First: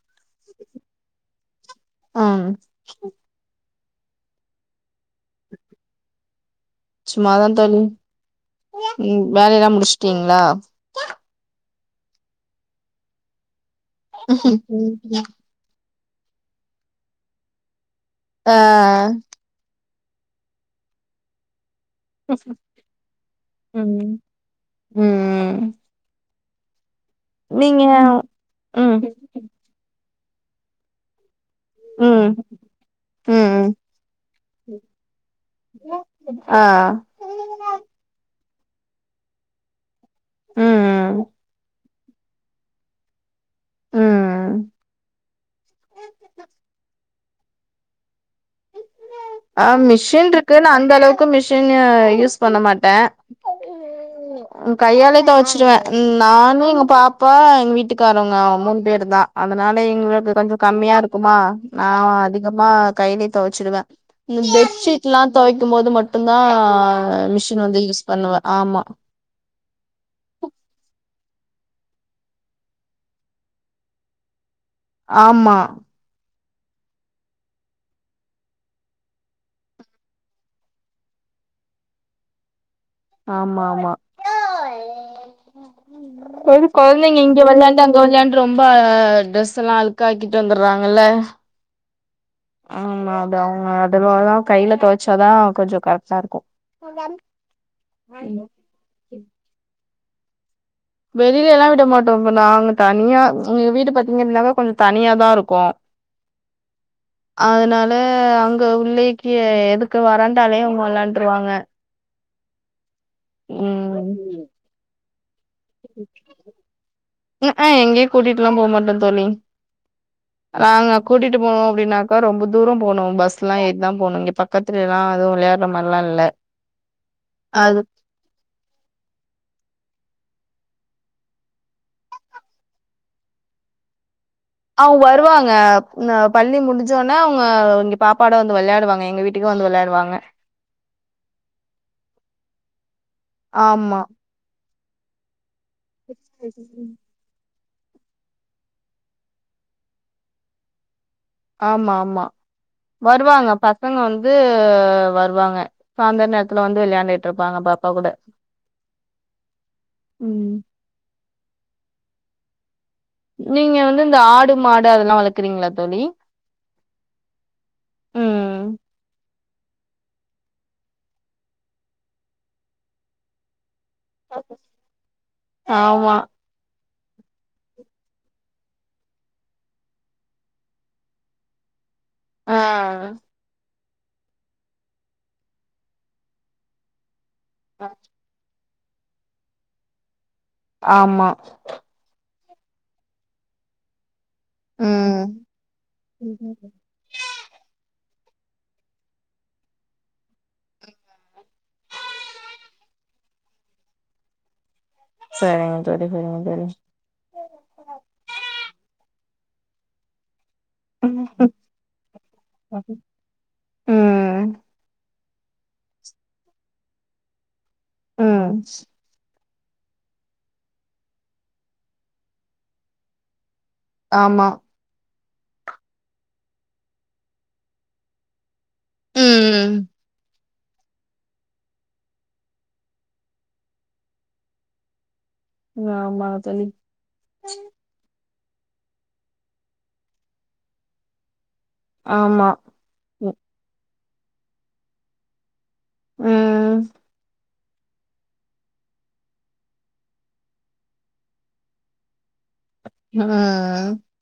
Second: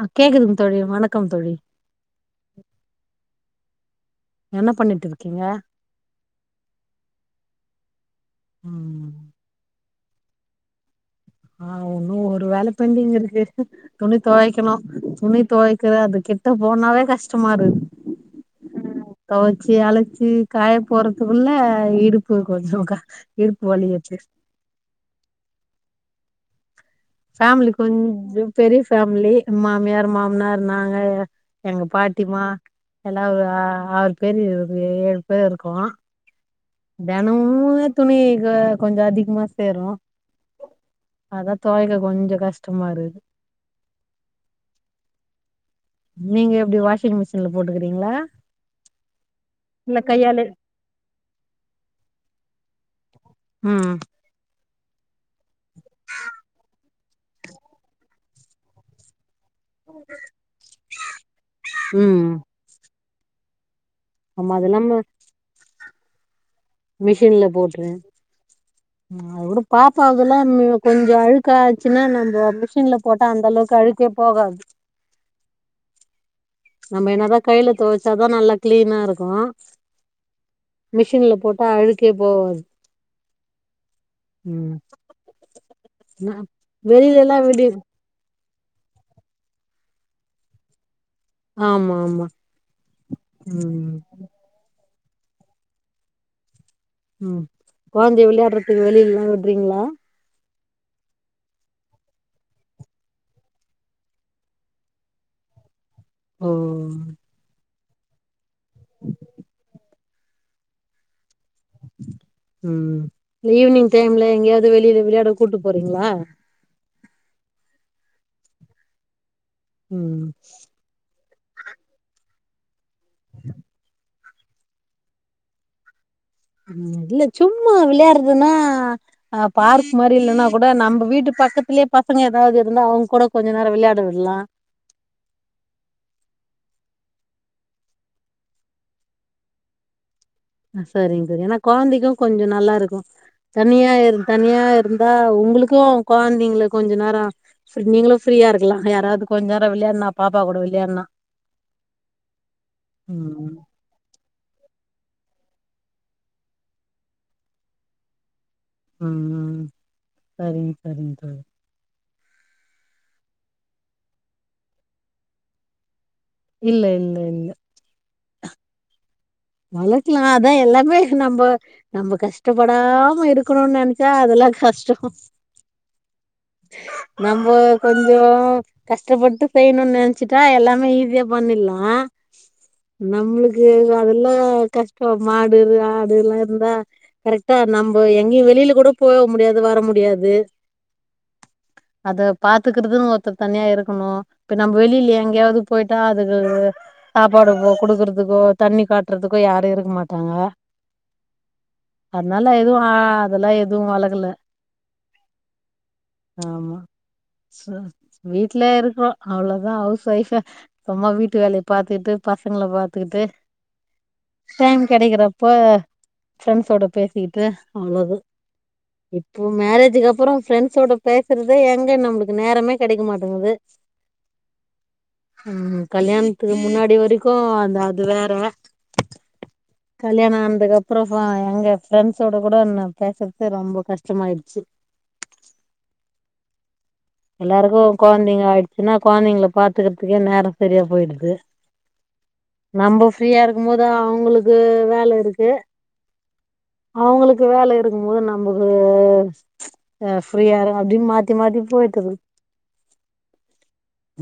ஆ கேக்குதுங்க தோழி வணக்கம் தோழி ஆ என்ன பண்ணிட்ருக் கிங்க சும்மா தா தோழி ம் வேலையெல்லா முடிச்ட்டீங்ளா ஆ ஒன்னு ஒரு வேல பெண்டிங் இருக்கு துணி தொவைக்கனு துணி தொவை கு அது கிட்ட போனாவே கஷ்டமாருக் ஆ தொவச்சி அலசி காய போறதுக்குல்ல அ இடுப்பு கொஞ்சோக்கா இடுப்பு வலி ம் வச்சி ம் ஃபேமிலி நீங்க கொஞ்சோ பெரிய ம் ஃபேமிலி மாமியார் மாமனார் நாங்க எங்க ம் பாட்டிமா எல்லா ஒரு ஆ ம் ஆறு பேரு ஏ ஏழு பேர்ருக்கோ ஆ தெனமுமே துணி கொ கொஞ்ச அதிகமா சேரு ம் ம் அதா தொவைக்க கொஞ்சோ கஷ்டமாருக்கு ம் இதுல போட்டுக்கிறீங்ளா ஆ மிஷின்ருக்கு நா அந்த அளவுக்கு மிஷினு யூஸ் பண்ண மாட்ட ம் ம் கையாலே தொவச்சிருவே நானு எங்க பாப்பா எங்க வீட்டுக்காரவுங்க அவ மூணு பேருதா அதனால எங்களுக்கு கொஞ்சோ கம்மியாருக்குமா நா ம் அதிகமா கையிலயே தொவச்சிருவே இந்த ஆமா அதெல்லாம பெச்ஷீட்லா தொவைக்கு போது மட்டுந்தா மிஷின் வந்து யூஸ் பண்ணுவே ஆமா அத வுடு பாப்பாதெல்லா கொஞ்சோ அழுக்காச்சினா நம்போ மிஷின்ல போட்டா அந்த அளவுக்கு அழுக்கே போகாது ஆமா நம்ம என்னாதா கையில தொவச்சாதா நல்லா கிளீனாருக்கு மிஷின்ல போட்டா அழுக்கே போவாது ஆமாமா ம் நா சேரி கொழந்தைங்க வெளிலல்லா இங்க விடு வெளையாண்டு அங் வெளையாண்டு ரொம்ப ட்ரெஸ் எல்லா அழுக்காக்கிட்டு வந்துறாங்கல்ல ஆமாமா ஆமா அது அவுங்க அதுவா தா கையில தொவச்சாதா கொஞ்சோ கரெக்ட்டாருக்கு ம் கொழந்தைய விளையாட்றதுக்கு வெளியிலல்லா விட்றீங்ளா வெளியல எல்லா விட மாட்டோ இப்ப நாங்க தனியா எங்க வீடு பாத்தீங்கனாவே கொஞ்ச தனியா தாருக்கு ஓ அதனா ல அங்க உள்ளைக்கே எதுக்க வராண்டாலயே அவுங்க வெளாண்ட்ருவாங்க ம் ஈவ்னிங் டைம்ல எங்கயாவது வெளியில விளையாட கூட்டு போறீங்களா ஆ எங்கையு கூட்டிட்டுல்லா போ மாட்டே தோழி ம் அங்க கூட்டிட்டு போனோ அப்டினாக்கா ரொம்ப தூரோ போனு பஸ்லா ஏறிதா போனு இங்க பக் கத்திலியேவா அதுவு வெளையாட்ற மாரிலா இல்ல ம் இல்ல சும்மா அது விளையாட்றதுனா அ பார்க் மாரி இல்லனா கூட நம்ப வீட்டு பக்கத்துலே பசங்க எதாவது இருந்தா அவுங்க கூட கொஞ்சோ நேரோ விளையாட விட்லா அவுங் வருவாங்க பள்ளி முடிஞ்ச ஒனே அவுங்க இங்க பாப்பாட வந்து வெளையாடுவாங்க எங்க வீட் டுக்கே வந்து வெளையாடுவாங்க அ சரிங்க சார் ஏனா கொழந்தைக்கு கொஞ்சோ நல்லாருக்கு தனியா ஆமா இருந் தனியாருந்தா உங்களுக்கும் கொழந்தைங்கள கொஞ்ச நேர ஃப்ரீ நீங்களு ஃப்ரீயாருக்கலா யாராவது கொஞ்ச நேர வெளையாட்னா பாப்பா கூட வெளையாட்னா ஆமா ஆமா வருவாங்க ம் பசங்க வந்து வருவாங்க சாயந்தரநேரத்துல வந்து வெளையாண்டுட்ருப்பாங்க பாப்பா கூட ம் ம் சரிங் சரிங்க சரி நீங்க வந்து இந்த ஆடு மாடு அதெல்லா வளக்கிறீங்களா தோழி இல்ல இல்ல இல்ல ம் வளக்கலா அதா எல்லாமே நம்ப நம்போ கஷ்டப்படாம இருக்கணும்னு நெனை ச்சா அதெல்லா கஸ்டோ ஆமா நம்போ கொஞ்ஜோ கஷ்டப்பட்டு பெய்யணுனு நெனைச்சுட்டா எல்லாமே ஈஸியா பண்ணில்லா ஆ நம்மளுக்கு யா அதெல்லா கஷ்டோ மாடு ஆடுல்லா இருந்தா கரெக்டா நம்போ எங்கேயு வெளிலகூட போவமுடியாது வர முடியாது ஆமா அத பாத்துக்கறதுனு ஒருத்தர் தனியாருக்கணு இப்ப நம்ம வெளியில ம் எங்கயாவது போயிட்டா அதுக்கு சாப்பாடு போ குடுக்குறதுக்கோ தண்ணி காட்றதுக்கோ யாரு இருக்க மாட்டாங்க அதனால எதுவு ஆ அதெல்லா எதுவு வளக்கல சரிங்க தோழி சரிங்க தோழி அ வீட்ல இருக்கிறோ அவ்வளதா ஹவுஸ் ஒய்ஃப சும்மா வீட்டு வேலைய பாத்துக்கிட்டு பசங்கள பாத்துக்கிட்டு ம் டைம் கெடைக்கிறப்ப ஃப்ரெண்ட்ஸோட பேசிக்கிட்டு அவ்வளோதா ம் இப்போ மேரேஜுக்கு அப்பறோ ஃப்ரெண்ட்ஸோட பேசுறதே எங்க நம்மளுக்கு நேரமே கெடைக்க மாட்டேங்குது ஆமா ம் கல்யாணத்துக்கு முன்னாடி வரைக்கு அந்த அது வேற ம் கல்யாணோ ஆனதுக்கப் அப்பறமா எங்க ஃப்ரெண்ட்ஸோட கூட ஏ பேசுறது ரொம்ப கஷ்டமாயிடுச்சு ஆமா தோழி எல்லாருக்கு கொழந்தைங்க ஆயிடுச்சுன்னா கொழந்தைங்கல பாத்துக்கிறதுக்கே நேரோ சரியா போயிடுது ஆமா நம்ம ஃப்ரீயா இருக்கும் போது அவுங்களுக்கு வேல இருக்கு ம் அவுங்களுக்கு வேல இருக்கும் போது நமக்கு அ ஃப்ரீயா இரு அப்டின்னு மாத்தி மாத்தி போயி கிது நம்ம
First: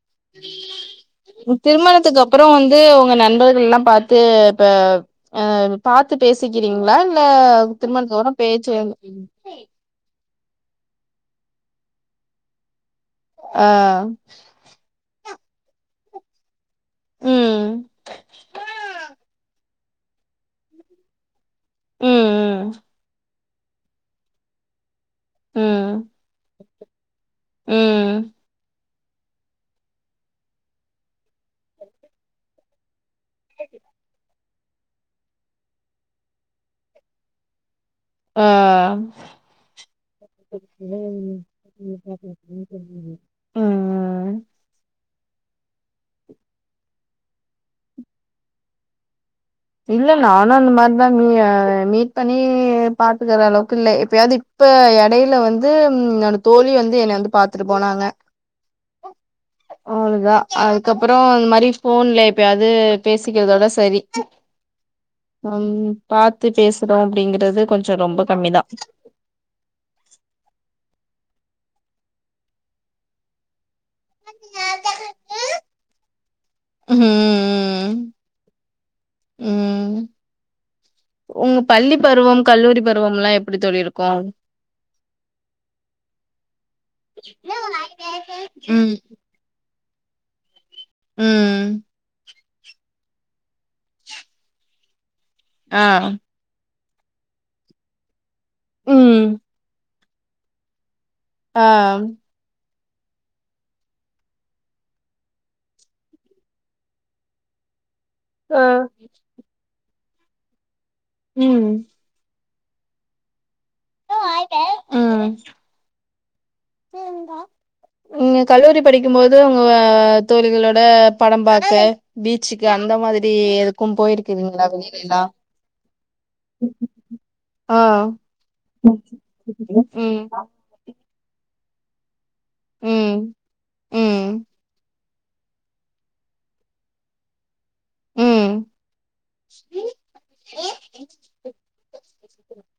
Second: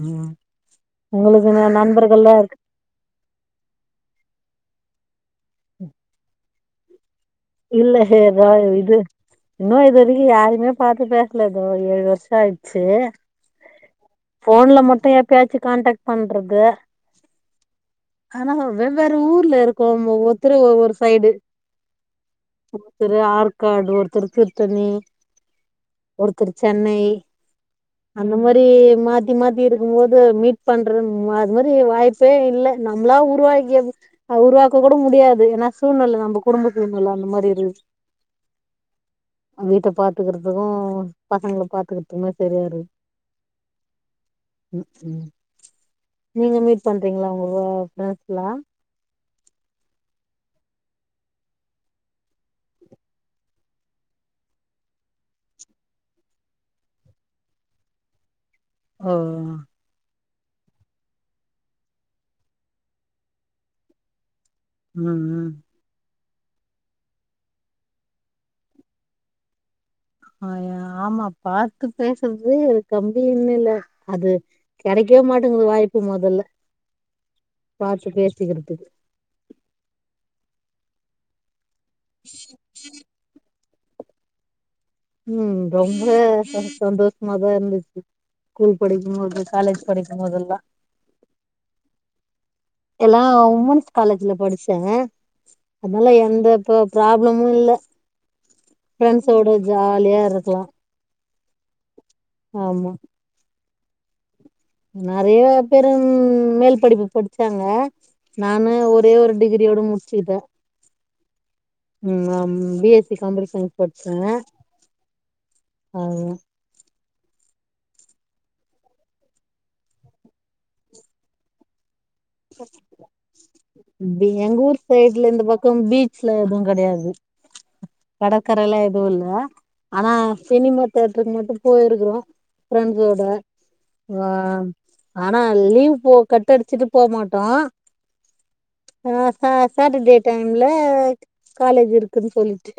ம் உங்களுக்கு ந திருமணத்துக்கு நண்பர்கள்லா அப்பறோ இருக்கு வந் து உங்க நண்பர்கள் எல்லா பாத்து ப அ பாத்து பேசிக்கிறீங்களா இல்ல இல்ல திருமணத்துக்கப்பறோ ஏதா பேச்சு வேணு இது இன்னு இது வரைக்கும் யாரையுமே பாத்து பேசல இது வரையு ஏழு வருஷோ ஆயிருச்சு ஆ போன்ல மட்டு எப்பயாச்சு கான்டாக்ட் பண்றது ம் ஆனா வெவ்வேறு ஊர்ல இருக்கோம் ஒவ்வொருத்தரு ஒவ்வொரு சைடு ம் ம் ஒருத்தரு ஆர்காடு ஒருத்தர் திருத்தணி ம் ம் ஒருத்தர் சென்னை ம் அந்த மாத் த்தி மாத்தி இருக்கும் போது மீட் பண்றது அது மாரி வாய்ப்பே இல்ல நம்மளா உருவாக்கியது அது உருவாக்க கூட முடியாது ஏன்னா சூழ்நில நம்ம குடும்ப சூழ்நில அந்த மாரி இருக்குது ஆ ஆ வீட்ட பாத்துக்கிறதுக்கு பசங்கள பாத்துக்கிறதுக்குமே சரியா இருக்கு ம் ம்கும் நீங்க மீட் பண்றீங்களா உங்க ஃப்ரெண்ட்ஸ் எல்லா இல்ல நானு அந்த மாரிதா மீ மீட் பண்ணி பாத்துக்குற அளவுக்கு இல்ல எப்பயாது இப்ப எடையில வந்து என்னோட தோழி வந்து என்னைய வந்து பாத்துட்டு போனாங்க ஓ அவ்வளதா அதுக்கப்புறோ இந்த மாரி போன்ல எப்பயாது பேசிக்கிறதோட சரி ம் பாத்து பேசுறோ அப்டிங்கிறது கொஞ்சோ ரொம்ப கம்மிதா அ ஆமா பாத்து பேசுறது கம்மினு இல்ல அது கெடைக்கவே மாட்டேங்குது வாய்ப்பு மொதல்ல ம் பாத்து பேசிக்கிறதுக்கு ம் உங்க பள்ளிப் பருவம் கல்லூரி பருவம் எல்லா எப்டி தோழி இருக்கு ம் ரொம்ப ச சந்தோஷமாதா இருந்துச்சு ஸ்கூல் ம் படிக்கும்போது காலேஜ் படிக்கும்போதெல்லா ம் எல்லா உமன்ஸ் காலேஜ்ல படிச்சேங்க ஆ அதனால எந்த ஃப் ராப்ளமு இல்ல ம் ஃப்ரெண்ட்ஸோட ஜாலியா இருக்கலா ஆ ம் ஆமா நெறைய பேரும் மேல் படிப்பு படிச்சாங்க ஆ நானு ஒரே ஒரு டிகிரியோட முடிச்சுக்கிட்டே ம் ம் அம் B S C computer science படிச்ச அவ்ளதா ஏந்த நீங்க கல்லூரி படிக்கும் போது உங்க தோழிகளோட படம் பாக்க பீச்சுக்கு அந்த மாதிரி எதுக்கு பி எங்க போயிருக்கிறீங்களா ஊர் வெளிலலா சைடுல இந்த பக்கோ பீச்லா எதுவு கெடையாது ஆ கடக்கறல்லாம் ம் எதுவுல்ல ஆனா ம் சினிம தேட்டருக்கு மட்டு போயிருக்கிறோ ம் ஃப்ரெண்ட்ஸோட வா ம் ஆனா லீவ் போ கட்டடிச்சுட்டு போமாட்டோ ஆ ச சாட்டர்டே டைம்ல காலேஜ் இருக்குன்னு சொல்லிட்டு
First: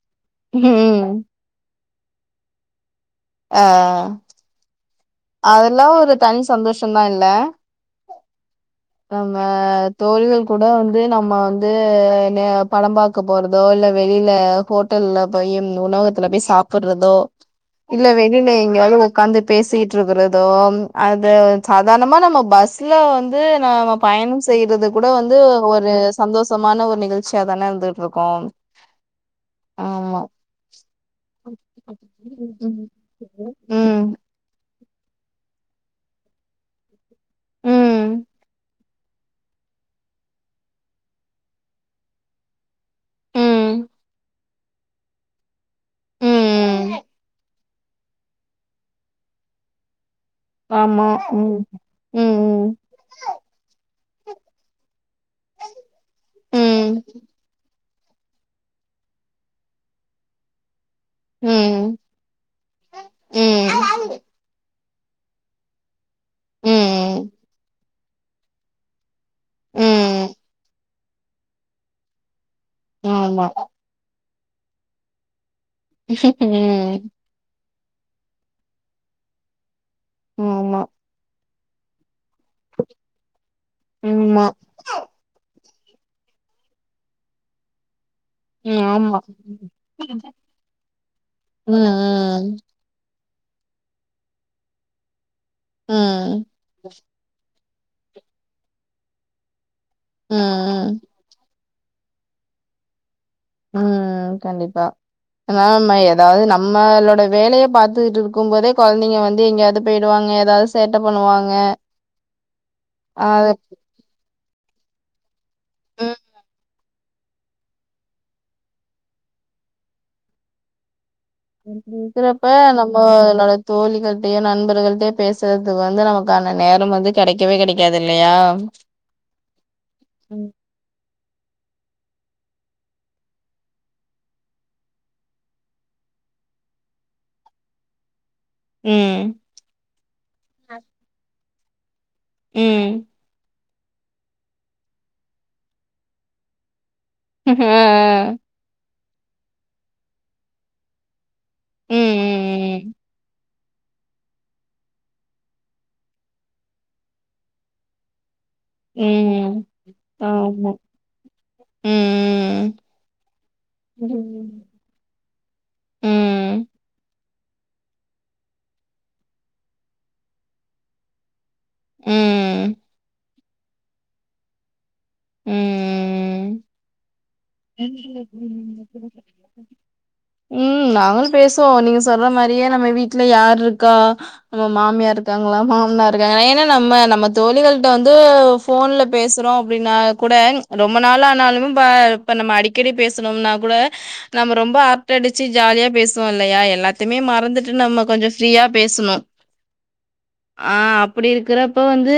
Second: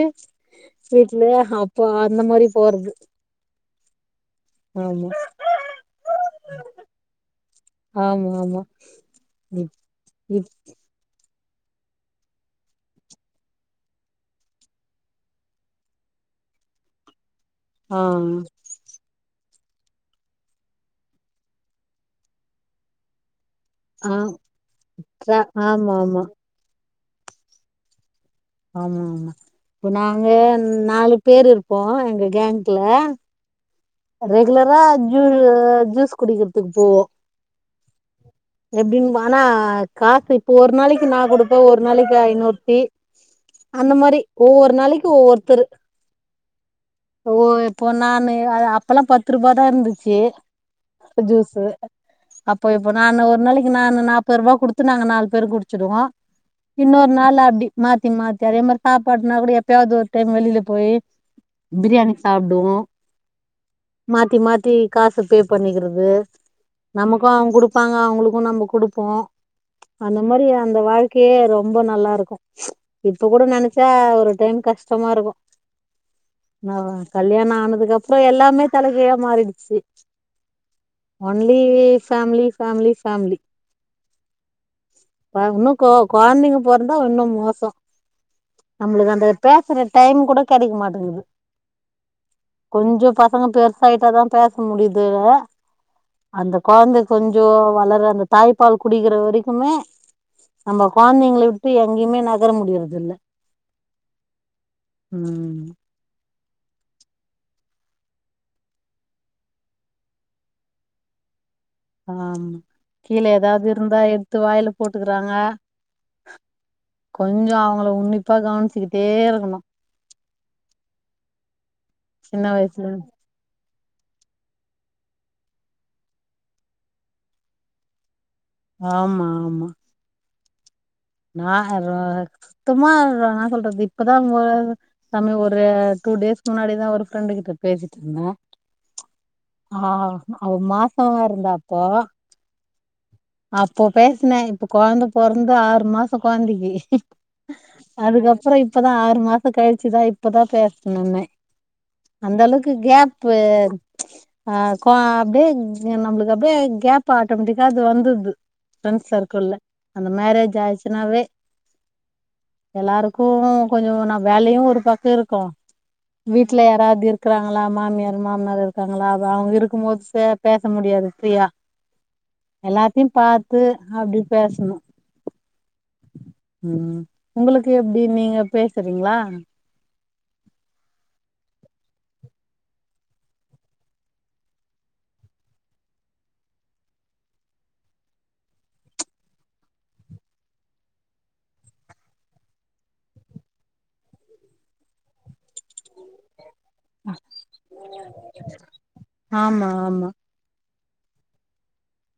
ம் ம் வீட்டலயே அப்போ அந்த மாரி போறது ஆ ஆமா அதெல்லா ஒரு தனி சந்தோஷ தா இல்ல ஆமா ஆமா நம்ம இப் தோழிகள் இப் கூட வந் து நம்ம வந்து நே படம் பாக்க போறதோ இல்ல வெளில ஹோட்டல்ல போய் உணவு கத்துல போய் சாப்பிடுறதோ ஆ இல்ல வெளில எங்கயாவது உக்காந்து பேசிட் டு இருக்கரதோ அது சாதாரணமா நம்ம பஸ்ல வந் து நாம ஆ பயணம் செய்யறது கூட ர வந்து ஒரு ஆமா ஆமா சந்தோ ஷமான ஒரு நிகழ்ச்சியா தானே இருந்துட்டு இருக்கு ஆமா ஆமா இப்ப ஆமா நாங்க நாலு பேர் இருப்போ எங்க கேங்க்ல ம் ரெகுலரா ஜு ஜூஸ் குடிக்கிறதுக்கு போவோ ம் எப்படின்னு ஆனா காசு இப்ப ஒரு நாளைக்கு நா குடுப்பே ஒரு நாளைக்கு ஐநூறொருத்தி ம் ம் அந்த மாரி ஒவ்வொரு நாளைக்கு ஒவ்வொருத்தரு ம் ஓ இப்போ நானு அது அப்பல்லா பத்து ரூபாதா இருந்துச்சு ஆமா ம் ஜூஸ்சு அப்போப் ம் இப்ப நான்னு ஒரு நாளைக்கு நான்னு நாற்பது ரூபா குடுத்து நாங்க நாலு பேர் குடிச்சிடுவோ ம் இன்னொரு நாள் அப்டி மாத்தி மாத்தி அதே மாரி சாப்பாடுனா கூட எப்பயாவது ஒரு டைம் வெளியில போய் ம் ம் பிரியாணி சாப்டுவோ ம் மாத்தி மாத்தி காசு பே பண்ணிக்கிறது நமக்கு ம் அவங்க குடுப்பாங்க அவங்களுக்கு நம்ம குடுப்போ அந்த ம் மாதிரி அந்த வாழ்க்கையே ரொம்ப நல்லாருக்கு இப்ப கூட ஆமா நெனைச் சா ஒரு டைம் கஷ்டமா இருக்கு என்னாவா ம் கல்யாணோ ஆனதுக்கப் ற எல்லாமே தலகீழா மாறிடுச்சு ஆமா ஒன்லி ஃபேமிலி ஃபேமிலி ஃபேமிலி ஆமா பா இன்னு கோ கொழந்தைங்க பொறந்தா இன்னு மோச ம் நம்மளுக்கு ஆமா அந்த பேசுற டைம் கூட கெடைக்க மாட்டேங்குது ம் ம் கொஞ்ஜோ பசங்க பெருசாயிட்டாதா பேச முடியுதுல ம் அந்த கொழந்தை கொஞ் ஜோ வளர அந்த தாய்ப்பால் குடிக்கிற வரைக்குமே நம்ம ம் கொழந்தைங்கள வி ட்டு எங்கேயுமே நகர முடியரதுல்ல ம் கண்டிப்பா ஏனா ம் நம் எ அதாவது நம்மளோட வேலையை பாத்துட்ருக்கும் போதே கொழந்தைங்க வந்து எங்கயாவது போயிடுவாங்க ஏதாவது சேட்டை பண்ணுவாங்க ஆமா கீழே அது ஏதாவது இருந்தா எடுத்து வாயில போட்டுக்கறாங்க கொஞ்ஜோ அவங்கள உன்னிப்பா கவனிச்சுக்கிட்டே இருக்கணு அ சின்ன இருக்கிறப்ப வயசுல நம்மளோட தோழிகள்ட்டயோ நண்பர்கள்ட்டயோ பேசுறதுக்கு வந்து நமக்கான நேரம் வந்து கெடைக்கவே கெடைக்காது இல்லையா ஆமா ஆமா ம் நா சுத்தமா நா சொல்றது இப்பதா [unintelligible] சாமி ஒரு டூ டேஸ்கு முன்னாடிதா ஒரு ஃப்ரெண்டு கிட்ட பேசிட்ருந்தே ம் ஆ அவ மாசமா இருந்தா அப்போ ம் அப்போ பேசுன இப்ப கொழந்த போறந்து ஆறு மாசோ கொழந்தைக்கு அதுக்கப்பற இப்பதா ஆறு மாச கழிச்சுதா இப்பதா பேசுனனே ம் ம் அந்தளவுக்கு ம் கேப்பு அ கோ அப்டியே நம்மளுக்கு அப்டியே கேப் ஆட்டோமேட்டிக்கா அது வந்துடுது ஃப்ரெண்ட்ஸ் சர்க்கிள்ல ம் அந்த மேரேஜ் ஆமா ஆயிருச்சுன்னாவே ம் எல்லாருக்கு கொஞ்சோ நா வேலையு ம் ஒரு பக்க இருக்கு வீ ல ம் யாராவது இருக்கறாங்களா மாமியார் மாமனார் இருக்காங்களா அ அவங்க இருக்கும் போது சே பேச முடியாது ஃப்ரீயா ம் எல்லாத்தையு பாத்து அப்டி பேசணு ம் ம் ம் ம் உங்களுக்கு எப்டி நீங்க பேசுறீங்களா ம் நாங்களும் பேசுவோ நீங்க சொல்ற மாறியே நம்ம வீட்ல யார் இருக்கா நம்ம மாமியா இருக்காங்களா மாமனார் இருக்காங்களா ஏன்னா நம்ம நம்ம தோழிகள்ட்ட வந்து ஃபோன்ல பேசறோ அப்டின்னா கூட ரொம்ப நாள் ஆனாலுமே பா இப்ப நம்ம அடிக்கடி பேசம்ன்னா கூட நம்ம ரொம்ப அர் டடிச்சு ஜாலியா பேசுவோ இல்லையா எல்லாத்தையுமே மறந்துட்டு நம்ம கொஞ்சோ ஃப்ரீயா பேசணு ஆமா ஆமா அ அப்டி இருக்கிறப்ப வந்து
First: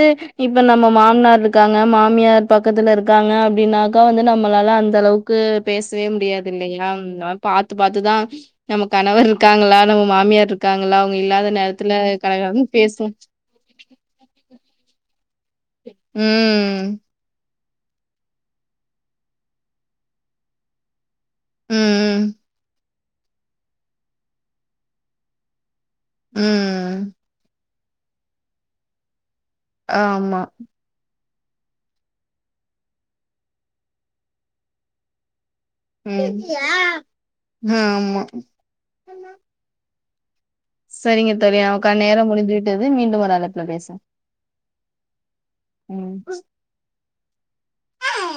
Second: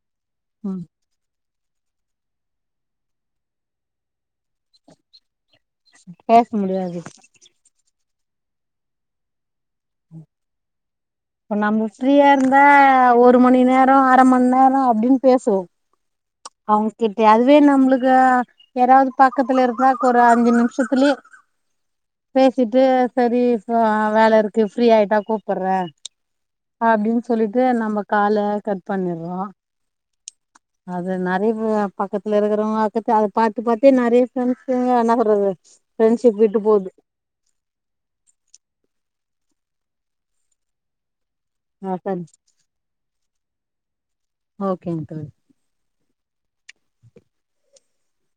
இப்ப ம் நம்ம மாமனாரு க்காங்க மாமியார் பக்கத்துல இருக்காங்க அப்டினாக்கா வந்து நம்மளால அந்த அளவுக்கு பேசவே முடியாது இல்லையா அதுமாரி பாத்து பாத்துதா நம்ம கணவர் இருக்காங்ளா நம்ம மாமியார் இருக் காங்களா அவங்க இல்லாத இப்ப நம்ம நேரத்துல ஃப்ரீயா இருந்தா கலகலன்னு பேசுவோ ஒரு மணி நேரோ அரமண் நேரோ அப்டின்னு பேசுவோ ம். அவங்கிட்ட அதுவே நம்ளுக்கு யாராவது பக்கத்துல இருந்தாக் ஒரு அஞ்சு நிமிஷத்திலே ம். பேசிட்டு செரி இப்ப வேல இருக்கு ஃப்ரீ ஆயிட்டா கூப்பறே ம். அப்டின்னு சொல்லிட்டு நம்ம கால கட் பண்ணிறோ ஆ ஆமா அது நெறைய பக்கத்துல இருக்கிறவங்க அக்கத் அத பாத்து பாத்தே நெறைய ஃப்ண்ஸ்சுங்க என்ன சொல்றது ஃப்ரெண்ட்ஷிப் விட்டு போது ம் ஆமா செரிங்க தோழி ஆ நமக்கான சரி நேரம் முடிஞ்சிவிட்டது மீண்டும் ஒரு அழைப்புல பேசுவோ ஓகேங்க தோழி ம்